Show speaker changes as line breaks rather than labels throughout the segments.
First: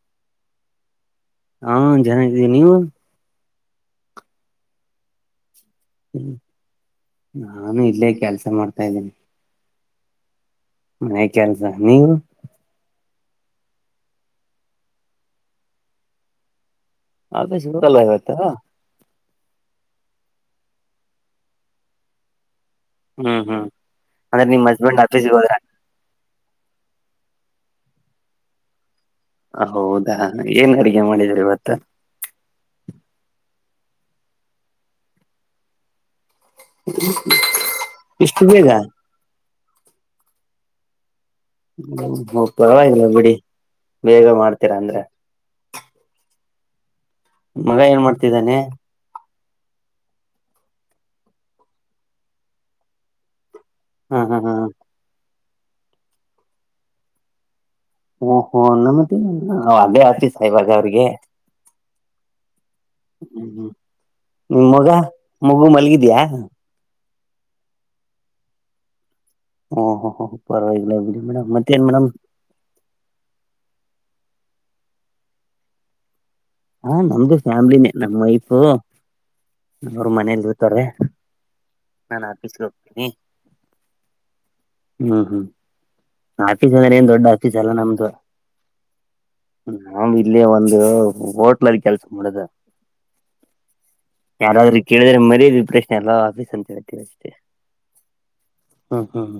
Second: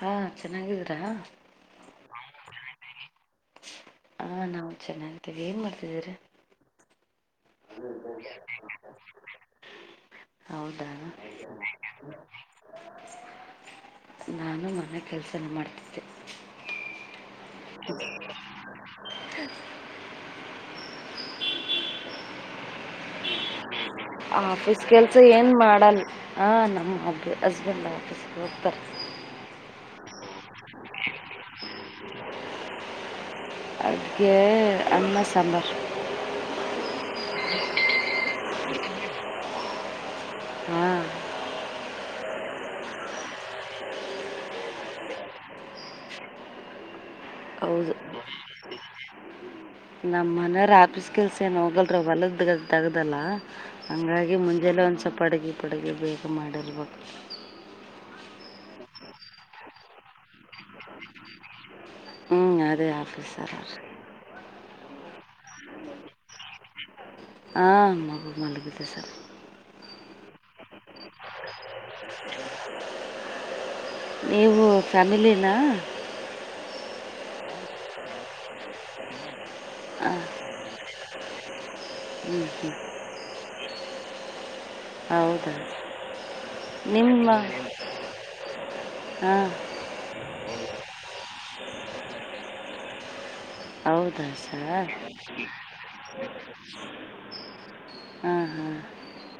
ಹಾ ಚೆನ್ನಾಗಿದೀರಾ.
ಹಾ ಚೆನಾಗಿದೀನಿ ನೀವು.
ಹಾ ನಾವು ಚೆನ್ನಾಗಿದೀವಿ ಏನ್ ಮಾಡ್. ದಿರಾ
ನಾನು ಇಲ್ಲೇ ಕೆಲ್ಸ ಮಾಡ್ತಾ ಇದಿನಿ.
ಹೌದಾ
ಮನೇ ಕೆಲ್ಸ ನೀವು.
ನಾನು ಮನೆ ಕೆಲ್ಸನೆ ಮಾಡ್ತಿದ್ದೆ.
ಆಫೀಸಿಗೆ ಹೋಗಲ್ವಾ ಇವತ್ತು. ಹ್ಮ್ ಹ್ಮ್ ಅಂದ್ರೆ ನಿಮ್
ಆಫೀಸ್
ಹಸ್ಬೆಂಡ್
ಕೆಲ್ಸ
ಆಫೀಸ್ಗೆ
ಏನ್
ಹೋದ್ರ
ಮಾಡಲ್ ಹಾ ನಮ್ಮಗ್ಳು. ಹಸ್ಬೆಂಡಾಫೀಸ್ಗೋಗ್ತಾರೆ.
ಹೌದಾ ಏನ್ ಅಡಗೆ ಮಾಡಿದಿರಿವತ್ತು.
ಅಡ್ಗೇ ಅನ್ನ ಸಾಂಬರ್.
ಇಷ್ಟು ಬೇಗಾ.
ಹಾ.
ಒ ಪರ್ವಾಗಿಲ್ಲ ಬಿಡಿ ಬೇಗ ಮಾಡ್ತೀರಾ ಅಂದ್ರೆ. ಮಗ ಏನ್ ಮಾಡ್ತಿದಾನೆ.
ನಮ್ಮ್ ಮನೆರ್ ಆಪೀಸ್ ಕೆಲ್ಸ ಏನ್ ಹೋಗಲ್ರಿ ಒಲದ್ ದಗ್ದಲ್ಲಾ
ಹ
ಹಂಗಾಗಿ
ಹ ಹ
ಮುಂಜೆಲೆ ಒಂದ್ ಸಪ್ ಅಡಗಿ ಪಡುಗೆ ಬೇಗ ಮಾಡಿರ್ಬೇಕ.
ಓ ಹೋ ನಮ್ದೇ ಎಲ್ಲಾ ಒ ಅದೆ ಆಫೀಸಾ ಇವಾಗ ಅವ್ರಿಗೆ.
ಹ್ಮ್ ಅದೇ
ಹ್ಮ್
ಆಫೀಸರ್.
ಹ್ಮ್ ಮೊಗ ಮಗು ಮಲ್ಗಿದ್ಯಾ.
ಹಾ ಮಗು ಮಲ್ಗಿದೆ ಸರ್.
ಓ ಹೊ ಹೊ ಪರ್ವಾಗಿಲ್ಲ ಬಿಡಿ ಮೇಡಂ ಮ
[inaudible] ನೀವು ಫ್ಯಾಮಿಲಿನ.
ಹಾ ನಮ್ದು ಫ್ಯಾಮ್ಲಿನೇ ನಮ್ ವೈಫು ಅವ್ರು ಮನೇಲ್ಲಿರ್ತಾರೆ. ನಾನ್ ಆಫೀಸ್ಗೆ ಹೋಗ್ತೀನಿ. ಹ್ಮ್ ಹ್ಮ್
ಹೌದಾ
ಆಫೀಸ್ ಅಂದ್ರೆ ಏನ್ ದೊಡ್ಡ
ನಿಮ್ಮ
ಆಫೀಸ್ ಅಲ್ಲ ನಮ್ದು
ಹಾಂ
ನಾವು ಇಲ್ಲಿ ಒಂದು ಹೋಟ್ಲಲ್ಲಿ ಕೆಲ್ಸ ಮಾಡದ.
ಹೌದಾ ಸರ
ಮರ್ಯಾದ ಪ್ರಶ್ನೆ ಎಲ್ಲ ಆಫೀಸ್ ಅಂತ ಹೇಳ್ತೀವಿ ಅಷ್ಟೇ
ಹ
ಹ್ಮ್ ಹ್ಮ್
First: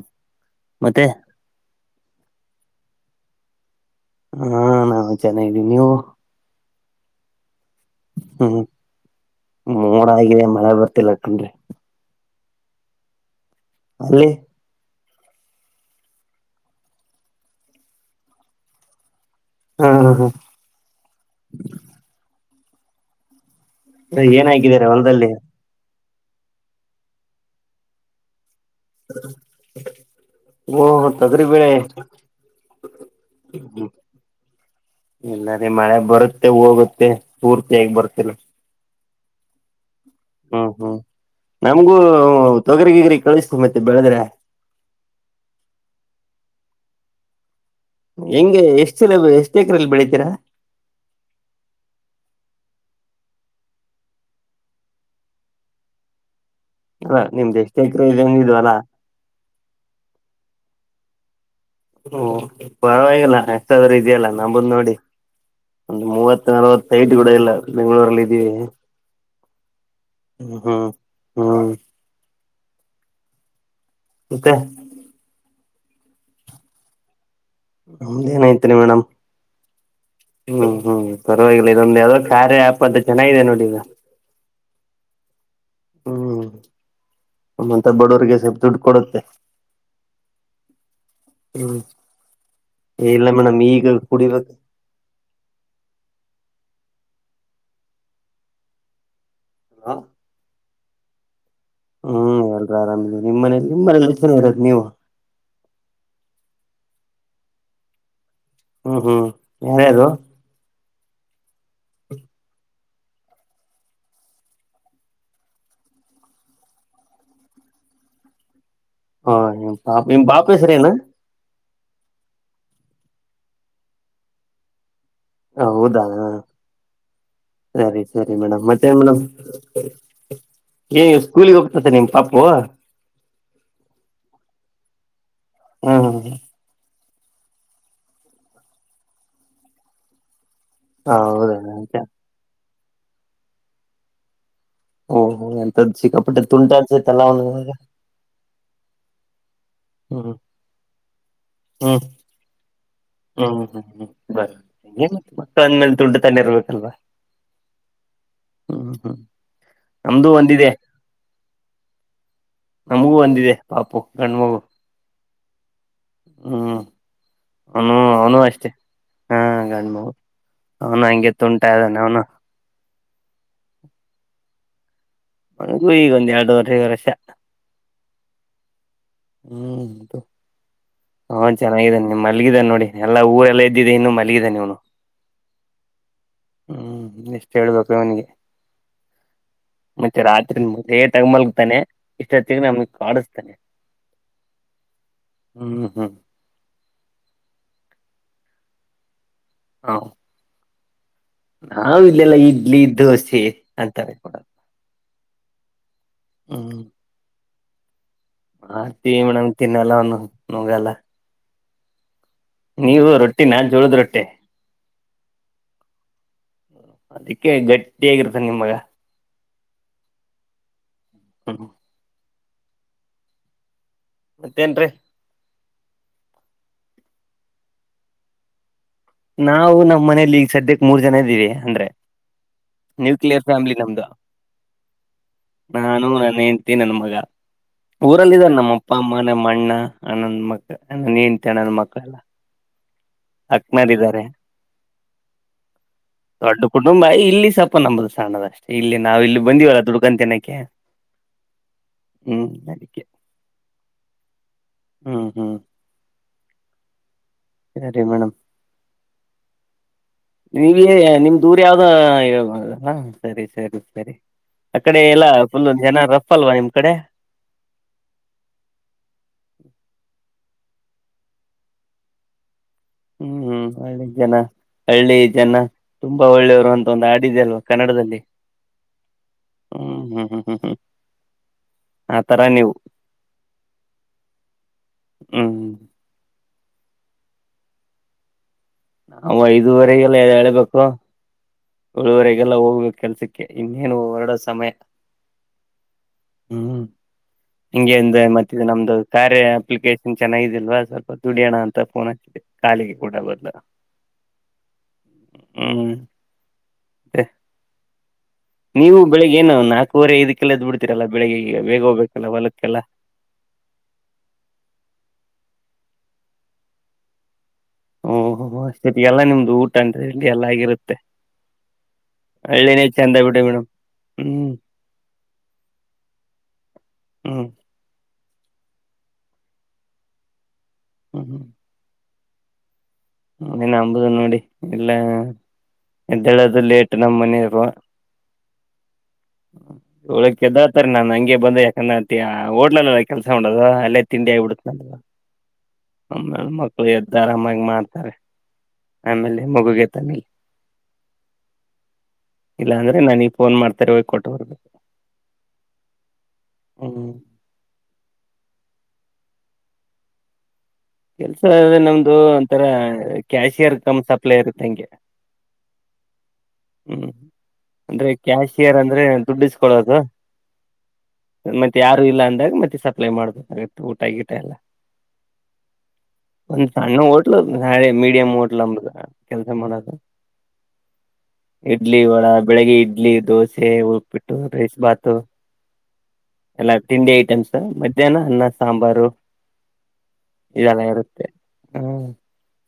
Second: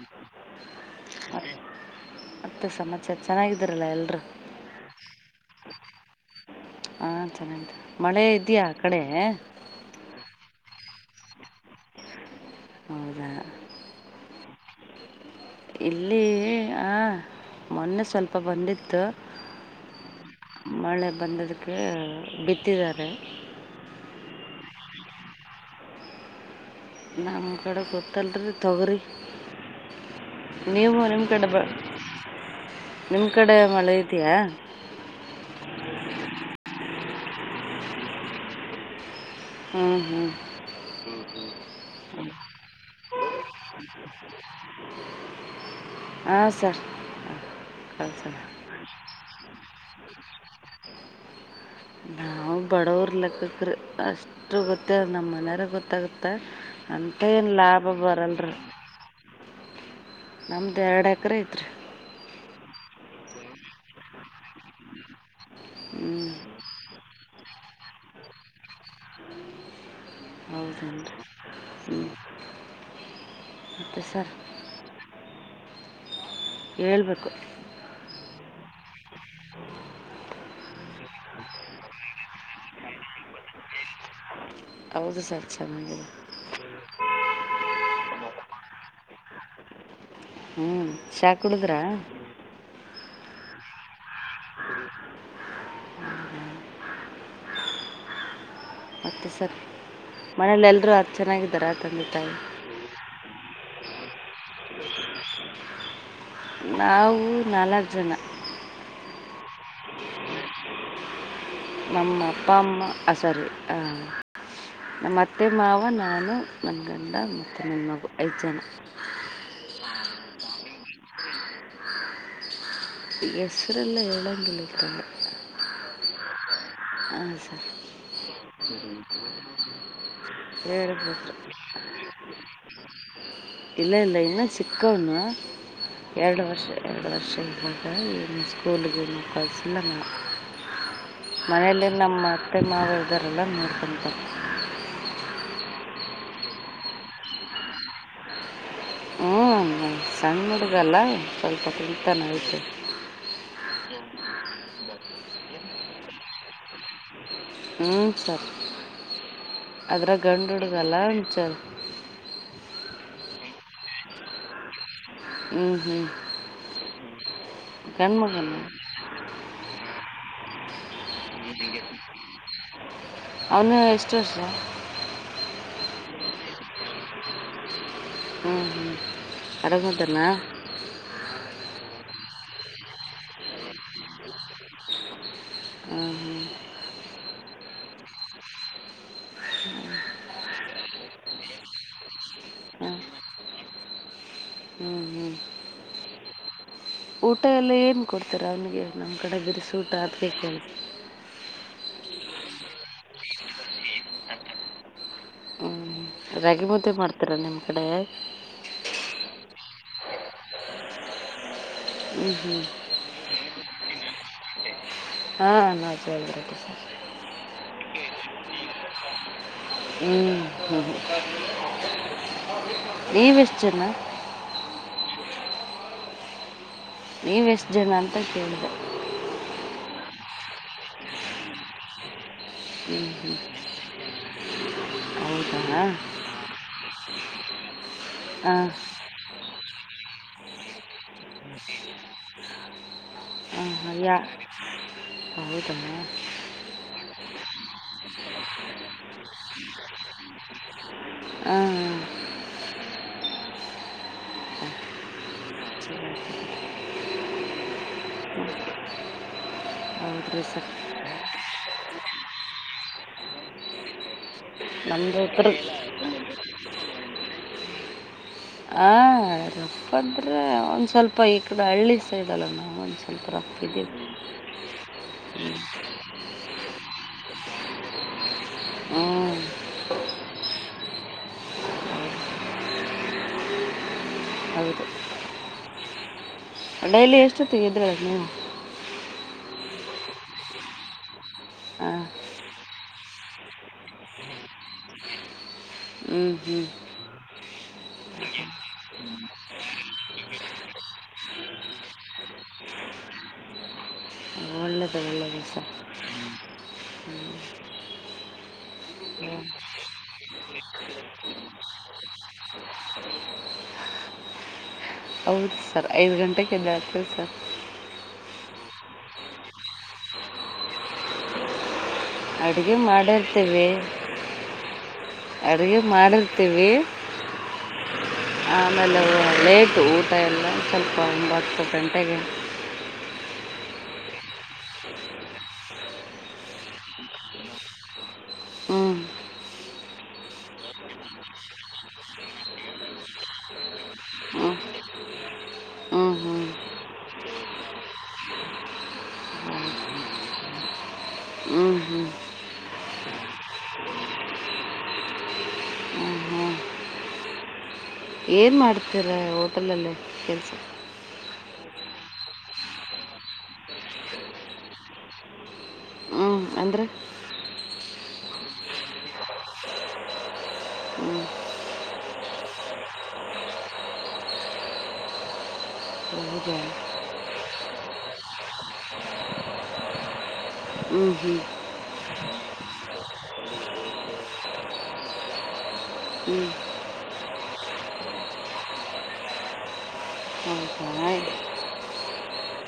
ಮತ್ತೆ
ಹಾ ಮತ್ತ ಸಮಾಚಾರ ಚೆನ್ನಾಗಿ ದ್ರಲ್ಲ ಎಲ್ರು.
ಹಾ ನಾವು ಚೆನ್ನಾಗಿದ್ದೀವಿ ನೀವು
ಹಾ ಚೆನಗಿದಿವ್
ಹ್ಮ್ [unintelligible] ಮೋಡ ಆಗಿದೆ ಮಳೆ ಬರ್ ತಿಲ್ಲ ಕಂಡ್ರಿ
ಹೌದಾ
ಅಲ್ಲಿ
ಇಲ್ಲಿ ಹಾಂ ಮೊನ್ನೆ ಸ್ವಲ್ಪ ಬಂದಿತ್ತು
ಹ ಹ
[unintelligible] ಮಳೆ ಬಂದಿದಕ್ಕೆ ಬಿತ್ ತಿದರ
ಅದೇ ಏನ ಹಾಕಿದರೆ ಹೊಲ್ದಲ್ಲಿ.
ನಮ್ ಕಡೆ ಗೊತ್ತಲ್ರಿ ತೊಗರಿ
[unintelligible] ಓ
ನೀವು ನಿಮ್ಮ
ತೊಗ್ರಿ
ಕಡೆ ಬ
ಬೇಳೆ
ನಿಮ್ಮ ಕಡೆ ಮಳೆ ಇದೆಯಾ
[unintelligible] ಇಲ್ಲರಿ ಮಳೆ ಬರುತ್ತೆ ಹೋಗುತ್ ತ್ತೆ ಪೂರ್ತಿಯಾಗಿ ಬರ್ತಿಲ್ಲ.
ಹ್ಮ್
ಹ್ಮ್ ಹ್ಮ್ ನಮ್ಗೂ ತೊಗ್ರಿ ಗಿಗ್ರಿ ಕಳಿಸು ಮತ್ತೆ ಬೆಳದ್ರೆ [unintelligible]
ಹ ಸರ್ [unintelligible]
ಹೆಂಗೆ ಎಷ್ಟು ಚೀಲ ಬೆ ಎಷ್ ಕ್ರಲ್ಲಿ ಬೆಳಿತೀರ
ನಾವು ಬಡವ್ರ ಲೆಕ್ಕಕ್ರಿ ಅಷ್ಟು ಗೊತ್ತಿಲ್ ನಮ್ ಮನೆಯವ್ರ ಗೊತ್ತಾಗುತ್ತ
ಅಲ್ಲ ನಿಮ್ದು ಎಷ್ಟ ಎಕರೆ ಇದನಿದ ಅಲ್ಲಾ
ನಮ್ದ್ ಎರಡ್ ಎಕರೆ ಐತ್ರಿ
ಹ್ಮ ಪರವಾಗಿಲ್ಲ ಎಷ್ಟಾದ್ರೂ ಇದೆಯಲ್ಲ ನಂಬಂದ್ ನೋಡಿ ಒಂದು
ಹ್ಞೂ
ಮೂವತ್ ನಲ್ವತ್ ಐಟ್ ಕೂಡ ಇಲ್ಲ ಬೆಂ್ಗಳೂರಲ್ಲಿ ಇದ್ದೀವಿ ಹ್ಮ್
ಹೌದೇನು ರೀ
ಹ್ಮ್
ಹ್ಞೂ
ಮತ್ತೆ
[unintelligible] ಹೇಳ್ಬೇಕು
ನಮ್ಧ್ ಏನಐತ್ರಿ ಮೇಡಮ್ ಹ್ಮ್ ಹ್ಮ್ ಪರವಾಗಿಲ್ಲ ಇದೊಂದ ಯಾವದೋ ಕಾರ್ಯ ಆಪದು ಚೆನ್ನಾಗಿದೆ ನೋಡಿ ಈಗ
ಹೌದು ಸರ್ ಚನಗಿದೆ
ನಮ್ಮಂಥ ಬಡವರಿಗೆ ಸ್ವಲ್ಪ ದುಡ್ಡು ಕೊಡುತ್ತೆ
ಹ್ಮ್ ಚಾ ಕುಡುದ್ರಾ
ಹ್ಮ್ ಇಲ್ಲ ಮೇಡಮ್ ಈಗ ಕುಡಿಬೇಕ
[inaudible] [unintelligible] [unintelligible] ತಾಯಿ
ಹ್ಮ್ ಎಲ್ರ ಅರಾಮಿದಿ ನಿಮ್ ಮನೇಲಿ ತುಂಬಸ ಇರದು ನೀವು
ನಾವು ನಾಲಕ್ ಜನ
ಹ್ಮ್ ಹ್ಮ್ ಯಾರ್ಯಾರು
ನಮ್ಮ ಅಪ್ಪಾ ಅಮ್ಮ ಹಸರು ನಮ್ಮತ್ತೆ ಮಾವ ನಾನು ನನ್ಗಂಡ ಮತ್ತು ನಿನ್ನ ಮಗು ಐದು ಜನ
ಹಾ ನಿಮ್ ನಿಮ್ ಪಾಪು ಹೆಸರು ಏನು
ಹೆಸ್ರಲ್ಲ ಏಳಂಗಿಲ್ಲಲ್ರಿ
ಹ ಹೌದಾ
ಸರ್
ಸರಿ ಸರಿ ಮೇಡಮ್ ಮತ್ತೆ ಏನ್ ಮೇಡಮ್ ಏ
ಹೇಳ್ಬೇಕು
ಸ್ಕೂಲಿಗೆ ಹೋಗ್ತತೆ ನಿಮ್ ಪಾಪು
ಇಲ್ಲ ಇಲ್ಲ ಇನ್ನು ಚಕ್ಕವನ್ನು ಎರಡು ವರ್ಷ ಎರಡು ವರ್ಷದ್ ಮಗು ಇನ್ನು ಸ್ಕೂಲಗೆ ಇನ್ನು ಕಲ್ಸಿಲಾನನು
ಹೌದ
ಮನೆಯಲ್ಲಿ ನಮ್ಮ ಅತ್ತೆ ಮಾವ ದರಲ್ಲ ನೋರ್ಕೊಂತಾರೆ
ಓಹೋ ಎಂತ ಸಿಕ್ಕಾಪಟ್ಟೆ ತುಂಟ ತಲ್ಲ ಒನಿಗೆ
ಹ್ಮ್ ಹಾಂ ಸಣ್ಣಡುಗಲ್ಲ ಸ್ವಲ್ಪ
ಹ್ಮ್
ತಿಂತಾನೆ ಅದ್ದಿಕೆ
ಹ್ಮ್ ಹ್ಮ್ ಹ್ಮ್ ಬ ಏನ್ ಮಕ್ಕಳ ಅಂದ್ಮೇಲೆ ದುಡ್ಡು ತಣಿ ಇರ್ಬೇಕಲ್ವಾ
ಹ್ಮ ಸರ್
ಹ್ಮ್ ಹ್ಮ್
ಅದ್ರ
ನಮ್ದು
ಗಂಡು
ಒಂದಿದೆ
ಹುಡುಗಲ್ಲ ಉಂ ಸರ್
ನಮಗೂ ಒಂದಿದೆ ಪಾಪು ಗಂಡ ಮಗು
ಹ್ಮ್
ಹ್ಮ್ ಅವನು
ಗಂಡು
ಅವನು
ಮಗನ
ಅಷ್ಟೆ ಹಾ ಗಂಡ ಮಗು ಅವ್ನು ಅಂಗೇ ತುಂಟಾ ಇದ್ದಾನೆ ಅವನು
ಅವನ್ನ ಎಷ್ಟವರ್ಷ
ಅಂಗ್ವೆ ಈಗ ಒಂದ್ ಎರಡೂರೆ ಮೂರು ವರ್ಷ
ಹ್ಮ್ ಹ್ಮ್ ಆದಾಗ್ ಮದನಾ
ಹಾ ಚೆನ್ನಾಗಿದ್ದಾನೆ ನಿಮ್ ಮಲಗಿದಾನ ನೋಡಿ ಎಲ್ಲಾ ಊರೆಲ್ಲ ಇದದ್ದಿದ್ದ ಇನ್ನು ಮಲಗಿದಾನೆ ಇವನು
ಹ್ಞೂ ಹ್ಞೂ
ಹ್ಮ್ ಎಷ್ಟ ಹೇಳ್ಬೇಕು ಇವನಿಗೆ ಮತ್ತೆ ರಾತ್ರಿ ಲೇಟಾಗಿ ಮಲ್ಗತಾನೆ ಇಷ್ಟೊತ್ತಿಗೆ ನಮಗ್
ಹ್ಞೂ
ಕಾಡಿಸ್ತಾನೆ
ಹ್ಞೂ ಹ್ಞೂ
ಹ್ಮ್ ಹಾಂ
ಏಮ್ ಕೊಡ್ತಾರೆ ಅವ್ನಿಗೆ ನಮ ಅಕ್ಕಡೆ ಗ್ರ ಸೂಟ ಆತಬೇಕಕಿ
ಹಾವ ಇಲೆಲ್ಲಾ ಇಡ್ಲಿ ದೋಸೆ ಅಂತವೆ ಕೊಡದ್
ಹ್ಞೂ ರಾಗಿ ಮುದೆ ಮಾಡ್ತೀರಾ ನಿಮ್. ಕಡೆ.
ಹ ೀ ಮೇಡಮ್ ತಿನ್ನಲ್ಲ. [unintelligible]
ಹ್ಞೂ ಹ್ಞೂ
ನೀವು ರೊಟ್ಟಿ ನಾನ್ ಜೋಳದ್ ರೊಟ್ಟಿ.
ಹಾ [unintelligible] [inaudible]
ಹಗಿರ್ತ್ತೆ ನಿಮ್ಮ ಮಗ.
ಹ್ಮ್ ಹ್ಮ್ಮ.
ಹ.
ನೀವ್ ಎಷ್ಟಜನ.
ಮತ್ತೇನ್ರಿ.
ನೀವೆಷ್ಟು ಜನ ಅಂತ ಕೇಳಿದೆ.
ನಾವು ನಮ್ಮ್ ಮನಲಿ ಈಗ ಸದ್ಯಕ್ ಮೂರ್ ಜನ ಇದೀವಿ ಅಂದ್ರೆ.
ಹ್ಞೂ
ನ್ಯೂಕ್ಲಿಯರ್ ಫ್ಯಾಮಿಲಿ ನಮ್ದ.
ಹೌದಾ
ನಾನು ನಾನ್ ಹೆಂಡ್ತಿ ನನ್ ಮಗ. ಊರಲ್ ಇದಾರೆ
ಹಾಂ
ನಮ್ಮಪ್ಪ ಅಮ್ಮ ನಮ್ಮ ಅಣ್ಣ. ಹ ನನ್ ಮಕ್ಕಳ ನನ್ ಹೆಂಡ್ತಿ ನನ್ ಮಕ್ಕಳ ಎಲ್ಲ. ಅಕ್ಮದಿದ್ದಾರೆ.
ಹೌದಮ್ಮ [inaudible]
ದೊಡ್ಡ ಕುಟುಂಬ ಇಲ್ಲಿ ಸ್ವಲ್ಪ ನಮ್ದ ಸಣ್ಣದ ಅಷ್ಟೇ ಇಲ್ಲಿ. ನಾವು ಇಲ್ಲಿ ಬಂದಿವಲ ದುಡುಕನ್ ತಿನ್ನಾಕ್. ಕೆ.
ಹಾಂ
[inaudible] ಹ್ಮ್ ಅದಿಕೆ. ಹ್ಮ್ ಹ್ಮ್ ಸರಿ ಮೇಡಮ್.
ಸ [inaudible]
ಎ ನಿಮ್ ದೂರ ಯಾವ್ದ ಸರಿ ಸರಿ ಸರಿ. ಅ ಕಡೆ
ನಮ್ಮದು
ಎಲ್ಲ
ಉತ್ತರ
ಫುಲ್ ಜನ ರಫ್ ಅಲ್ವಾ ನಿಮ್ ಕಡೆ.
ಹ [inaudible] ಒಂದು ಸ್ವಲ್ಪ ಈ ಕಡೆ ಹಳ್ಳಿ ಸೈಡಲ್ಲ ನಾವು. ಒಂದ್ ಸ್ವಲ್ಪ
ಹ್ಮ್
ರಫ್
ಹ್ಮ್
ಇದೀವಿ.
ಹಳ್ಳಿ ಜನ ಒಂದ್ ಒಂದು ಆಡಿದೆ ಅಲ್ವಾ ಕನ್ನಡದಲ್ಲಿ.
ಹ್ಮ್
ಹ್ಮ್ ಹ್ಮ್ ಹ್ಮ್ ಹ್ಮ್ ಆಥರ ನೀವು
ಹೌದು
ಹ್ಮ್
ಡೈಲಿ ಎಷ್ಟೊತ್ತು ಇದ್ರ ನೀವು
ಅವು ಐದುವರೆಗೆಲ್ಲ ಎಳ್ಬೇಕು
ಹಾಂ
ಯೊಳುವರೆಗೆಲ್ಲ ಹೋಗ್ಬೇಕ ಕೆಲ್ಸಕ್ಕೆ ಇನ್ನೇನು ಹೊರಡೊ ಸಮಯ
ಹ್ಮ್ ಹ್ಮ್
ಹಿಂಗೆಂದೆ ಮತ್ತ ನಮ್ದು ಕಾರ್ಯ ಅಪ್ಲಿಕೇಶನ್ ಚೆನ್ನಾಗಿದಿಲ್ವಾ ಸ್ವಲ್ಪ ದುಡಿಯೋಣ ಅಂತ ಫೋನ್ ಹಾಕಿದೆ ಕಾಲಿಗೆ ಕೂಡ ಬರ್ಲ್ಲ
[inaudible]
ಅತ್ತ ನೀವು ಬೆಳಿಗ್ ಏನು ನಾಲ್ಕೂುವರೆ ಐದಕ್ಕೆಲ್ಲ ಎದ್ ಬಿಡ್ತೀರಲ್ಲ ಬೆಳಿಗ್ಗೆ ಈಗ ಬೇಗ ಹೋಗ್ಬೇಕಲ್ಲ ಹೊಲಕ್ಕೆಲ್ಲ
ಹೌದು ಸರ್ ಐದು ಗಂಟೆಕ್ ಯದ್ ಏಳ್ತಿವಿ ಸರ್
ಒಹೊಹೊ ಅಷ್ಟೋತ್ತಿಗ್ ಎಲ್ಲಾ ನಿಮ್ದು ಊಟ ಅಂ ಎಲ್ಲಗಿರುತ್ತೆ
ಅಡುಗೆ ಮಾಡಿರ್ತೀವಿ
ಹ್ಮ್
ಅಡುಗೆ ಮಾಡಿರ್ತೀವಿ
ಹ್ಮ್
ಆಮೇಲೆ ಲೇಟು ಊಟ ಎಲ್ಲಾ ಸ್ವಲ್ಪ
ಹ್ಮ್
ಒಂಬತ್ತು ಗಂಟೆಗೆ
ಏನ್ಂಬುದು ನೋಡಿ ಇಲ್ಲ ಎದ್ದೇಳದು ಲೇಟ್ ನಮ್ಮ ಮನೆವ್ರು
ಹ್ಞೂ
ಯೊಳಕ್ಕೆ ಎದ್ದೊಲ್ತರ್ರಿ ನನ್ ಹಂಗೆ ಬಂದ ಯಾಕಂದ್ರ ಓಡ್ಲಲ್ಲಲ್ಲ ಕೆಲ್ಸ ಮಾಡೋದು ಅಲ್ಲೇ ತಿಂಡಿ
ಹ್ಞೂ
ಆಗಿಬಿಡುತ್ತ ನ
ಹ್ಞೂ
ಆಮ್ಮ
ಹ್ಞೂ
ಮಕ್ಳು ಎದ್ದ ಆರಾಮಾಗಿ ಮಾಡ್ತಾರೆ ಆಮೇಲೆ ಮಗುಗೆ ತನ್ನಿಿಲ್ಲ
ಹ್ಞೂ ಹ್ಞೂ
ಇಲ್ಲಾ ಅಂದ್ರೆ ನಾನಗ್ ಫೋನ್ ಮಾಡ್ತಾರೆ ಹೋಗ ಕೊಟ್ಟು ಬರ್ಬೇಕು ಹ್ಮ್
ಏನ್ ಮಾಡ್ತೀರ ಹೋಟೆಲಲ್ಲಿ ಕೆಲ್ಸ
ಕೆಲ್ಸ ಅದೆ ನಮ್ದು ಒಂಥರ ಕ್ಯಾಶಿಯರ್ ಕಮ್ ಸಪ್ಲೈರುತ್ತೆ ಹಂಗೆ
ಹ್ಞೂ ಅಂದರೆ
ಹ್ಮ್ ಅಂದ್ರೆ ಕ್ಯಾಶಿಯರ್ ಅಂದ್ರೆ ದುಡ್ಡಿಸ್ಕೊಳ್ಳೋದು
ಹ್ಞೂ
ಮತ್ತೆ ಯಾರು ಇಲ್ಲ ಅಂದಾಗ ಮತ್ತೆ ಸಪ್ಲೈ ಮಾಡ್ಬೇಕೆ ಊಟ ಗೀಟ ಎಲ್ಲ
ಹೌದಾ
ಒಂದ ಸಣ್ಣ ಹೋಟ್ಲ್ ನಾಳೆ ಮೀಡಿಯಂ್ ಹೋಟ್ಲ್ ಅಂಬುದು ಕೆಲ್ಸ ಮಾಡೋದು
ಹ್ಞೂ ಹ್ಞೂ
ಇಡ್ಲಿ ವಡ ಬೆಳಗ್ಗೆ ಇಡ್ಲಿ ದೋಸೆ ಉಪ್ಪಬಿಟ್ಟು ರೈಸ್ ಭಾತು
ಹ್ಞೂ
ಎಲ್ಲ ತಿಂಡಿ ಐಟಮ್ಸ್ ಮಧ್ಯಾಹ್ನ ಅನ್ನ ಸಾಂಬಾರು ಇದೆಲ್ಲ
ಹೌದಾ
ಇರುತ್ತೆ ಹ್ಮ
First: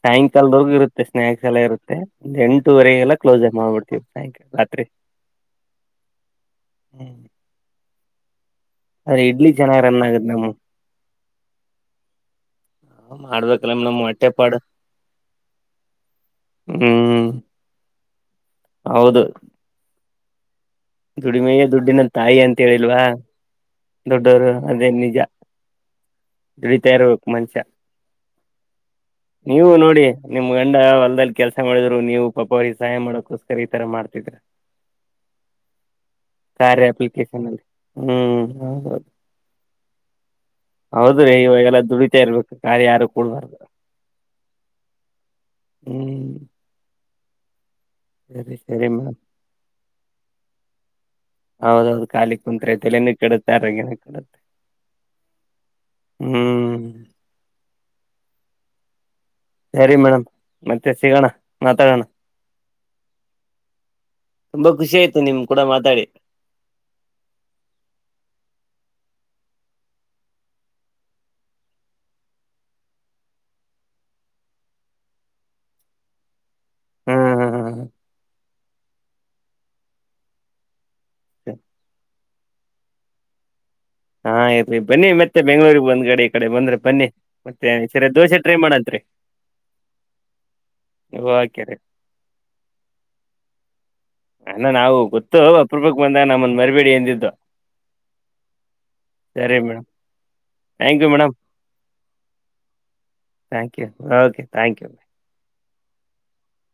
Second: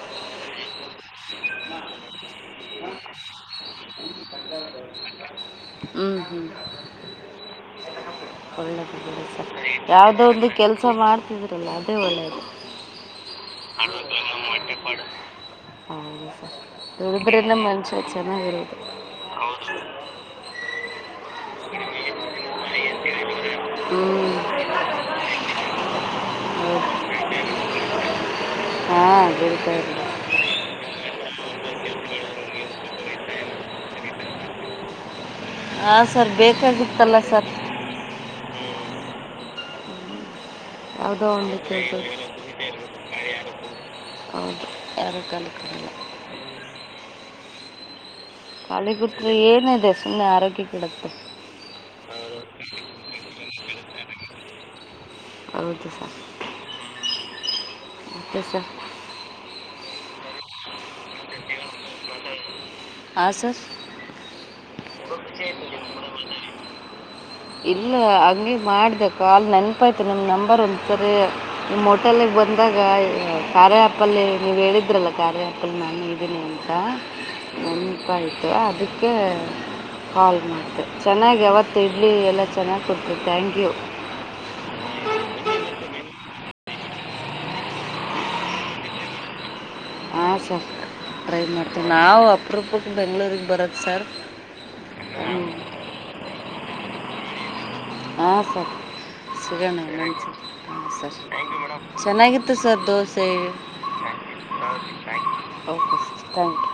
ಸಾಯಂಕಾಲದ ಹೋಗಿ ಇರುತ್ತೆ ಸ್ನಾಯಕ್ಸ್ ಎಲ್ಲ ಇರುತ್ತೆ ಎಂಟೂವರೆಗೆಲ್ಲ ಕ್ಲೋಸ್ ಮಾಡ್ಬಿಡ್ತೀವಿ ಸಾಯಕಾಲ ರಾತ್ರಿ
ಹ್ಞೂ ಹ್ಞೂ
ಹ್ಮ್ ಅರೆ ಇಡ್ಲಿ
ಯಾವ್ದೋ
ನಮ್
ಒಂದು ಕೆಲ್ಸ ಮಾಡ್ತಿದ್ರಲ್ಲ ಅದೇ ಒಳ್ಳೇದು
ಮಾಡ್ಬೇಕಲ್ಲ ನಮ್ ಹೊಟ್ಟೆಪಾಡು
ಎಡು
ಹ್ಮ್
ಬಿರಂದ ಮಂಸ ಚೆನ್ನಾಗಿರೋದು
ದುಡಿಮೆಯ ದುಡ್ದಿನ ತಾಯಿ ಅಂತ ಹೇಳಿಲ್ವಾ
ಹ್ಞೂ
ದೊಡ್ಡವರು ಅದೇ ನಿಜ ದುಡಿತಾ
ಹೌದು
ಇರ್ಬೇಕು ಮನುಷ್ಯ
ಹಾಂ
ನೀವು
ದುಡಿತಾ
ನೋಡಿ
ಇರೋದು
ನಿಮ್ ಗಂಡ ಹೊಲ್ದಲ್ಲಿ ಕೆಲ್ಸ ಮಾಡಿದ್ರು ನೀವು ಪಾಪ ಅವರಿಗೆ ಸಹಾಯ ಮಾಡಕೋಸ್ಕರ ಈ ತರ ಮಾಡ್ತಿದ್ರ
ಹಾ ಸರ್ ಬೇಕಾಗಿತ್ತಲ್ಲ ಸರ್
ಹೌದು
ಯಾವುದೋ
ಹೌದ್ರೀ
ಒಂದು
ಇವಾಗೆಲ್ಲ
ಕೆಲಸ
ದುಡಿತಾ ಇರ್ಬೇಕು ಗಾರಿ ಯಾರು ಕೊಡಬರ್ದ
ಹೌದು ಯಾರ ಆಗಕಲ್ಕ
ಹ್ಮ್ ಸರಿ ಸರಿ
ಕಾಲಿ
ಮ
ಕುತ್ರೆ ಏನ ಇದೆ ಸುಮ್ಮ್ನೆ ಆರೋಗ್ಯ ಕೆಡುತ್ತೆ.
ಹೌದೌದು ಖಾಲಿ ಕುಂತ್ರೆ ತೆಲೆನ್ ಕೆಡುತ್ತೆ ಆರೋಗ್ಯನು ಕೆಡುತ್ತೆ.
ಹೌದು ಸರ್.
[inaudible]
[unintelligible]
ಸರಿ ಮೇಡಮ್ ಮತ್ತೆ ಸಿಗೋಣ ಮಾತಾಡೋಣ.
ಹಾ ಸರ್.
ತುಂಬಾ ಖುಷಿ ಆಯ್ತು ನಿಮ್ ಕೂಡ ಮಾತಾಡಿ.
ಇಲ್ಲ ಹಂಗೆ ಮಾಡದೆ ಕಾಲ್ ನೆನಪಾಯ್ತು ನಿಮ್ಮ ನಂಬರ್ ಒಂದ್ಸರಿ ನಿಮ್ಮ ಹೋಟೆಲಿಗೆ ಬಂದಾಗ ಕಾರ್ಯ ಆಪಲ್ಲಿ ನೀವು ಹೇಳಿದ್ರಲ್ಲ ಕಾರ್ಯ ಆಪಲ್ ನಾನು ಇದ್ದೀನಿ ಅಂತ
ಹ್ಮ್ ಹ್ಮ್
ನೆನ್ಪಾಯಿತು ಆದಕ್ ಕ್ಕೇ ಕಾಲ್ ಮಾಡ್ದೇ ಚೆನ್ನಾಗ್
ಹಾ
ಯಾವತ್ ಇ ಇಡ್ಲಿ ಎಲ್ಲ ಚೆನ್ನಾಗ್ ಕೊಡ್ತಿರಿ ಥ್ಯಾಂಕ್ಯು.
ಹಾ ಇರ್ಲಿ ಬನ್ನಿ ಮತ್ತೆ ಬೆಂಗ್ಳೂರಿಗ್ ಬಂದ್ ಗಡಿ ಈ ಕಡೆ ಬಂದ್ರ್ ಬನ್ನಿ ಮತ್ತೆ ಸರಿ ದೋಸೆ ಟ್ರೈ ಮಾಡಂತ್ರಿ.
ಹಾಂ ಸರ್ ಟ್ರೈ
ಓಕೆ ರೀ
ಮಾಡ್ತೇವ್ ನಾವು ಅಪೂರೂಪಕ್ಕೆ ಬೆಂಗಳೂರಿಗ್ ಬರೋದು ಸರ್
ಅಣ್ಣ ನಾವು
ಹ್ಞ.
ಗೊತ್ತು ಅಪರೂಪಕ್ಕೆ ಬಂದಾಗ ನಮ್ಮನ್ನು ಮರಿಬೇಡಿ ಅಂದಿದ್ದು.
ಹಾಂ ಸರ್ ಸಿಗೋಣ ಇನ್ನೊಂದ್ಸರಿ ಹೂಂ
ಥ್ಯಾಂಕ್ ಯು
ಸರ್
ಮೇಡಮ್
ಚೆನ್ನಾಗಿತ್ತು sir dosa
thank you okay thank you
okay sir thank you.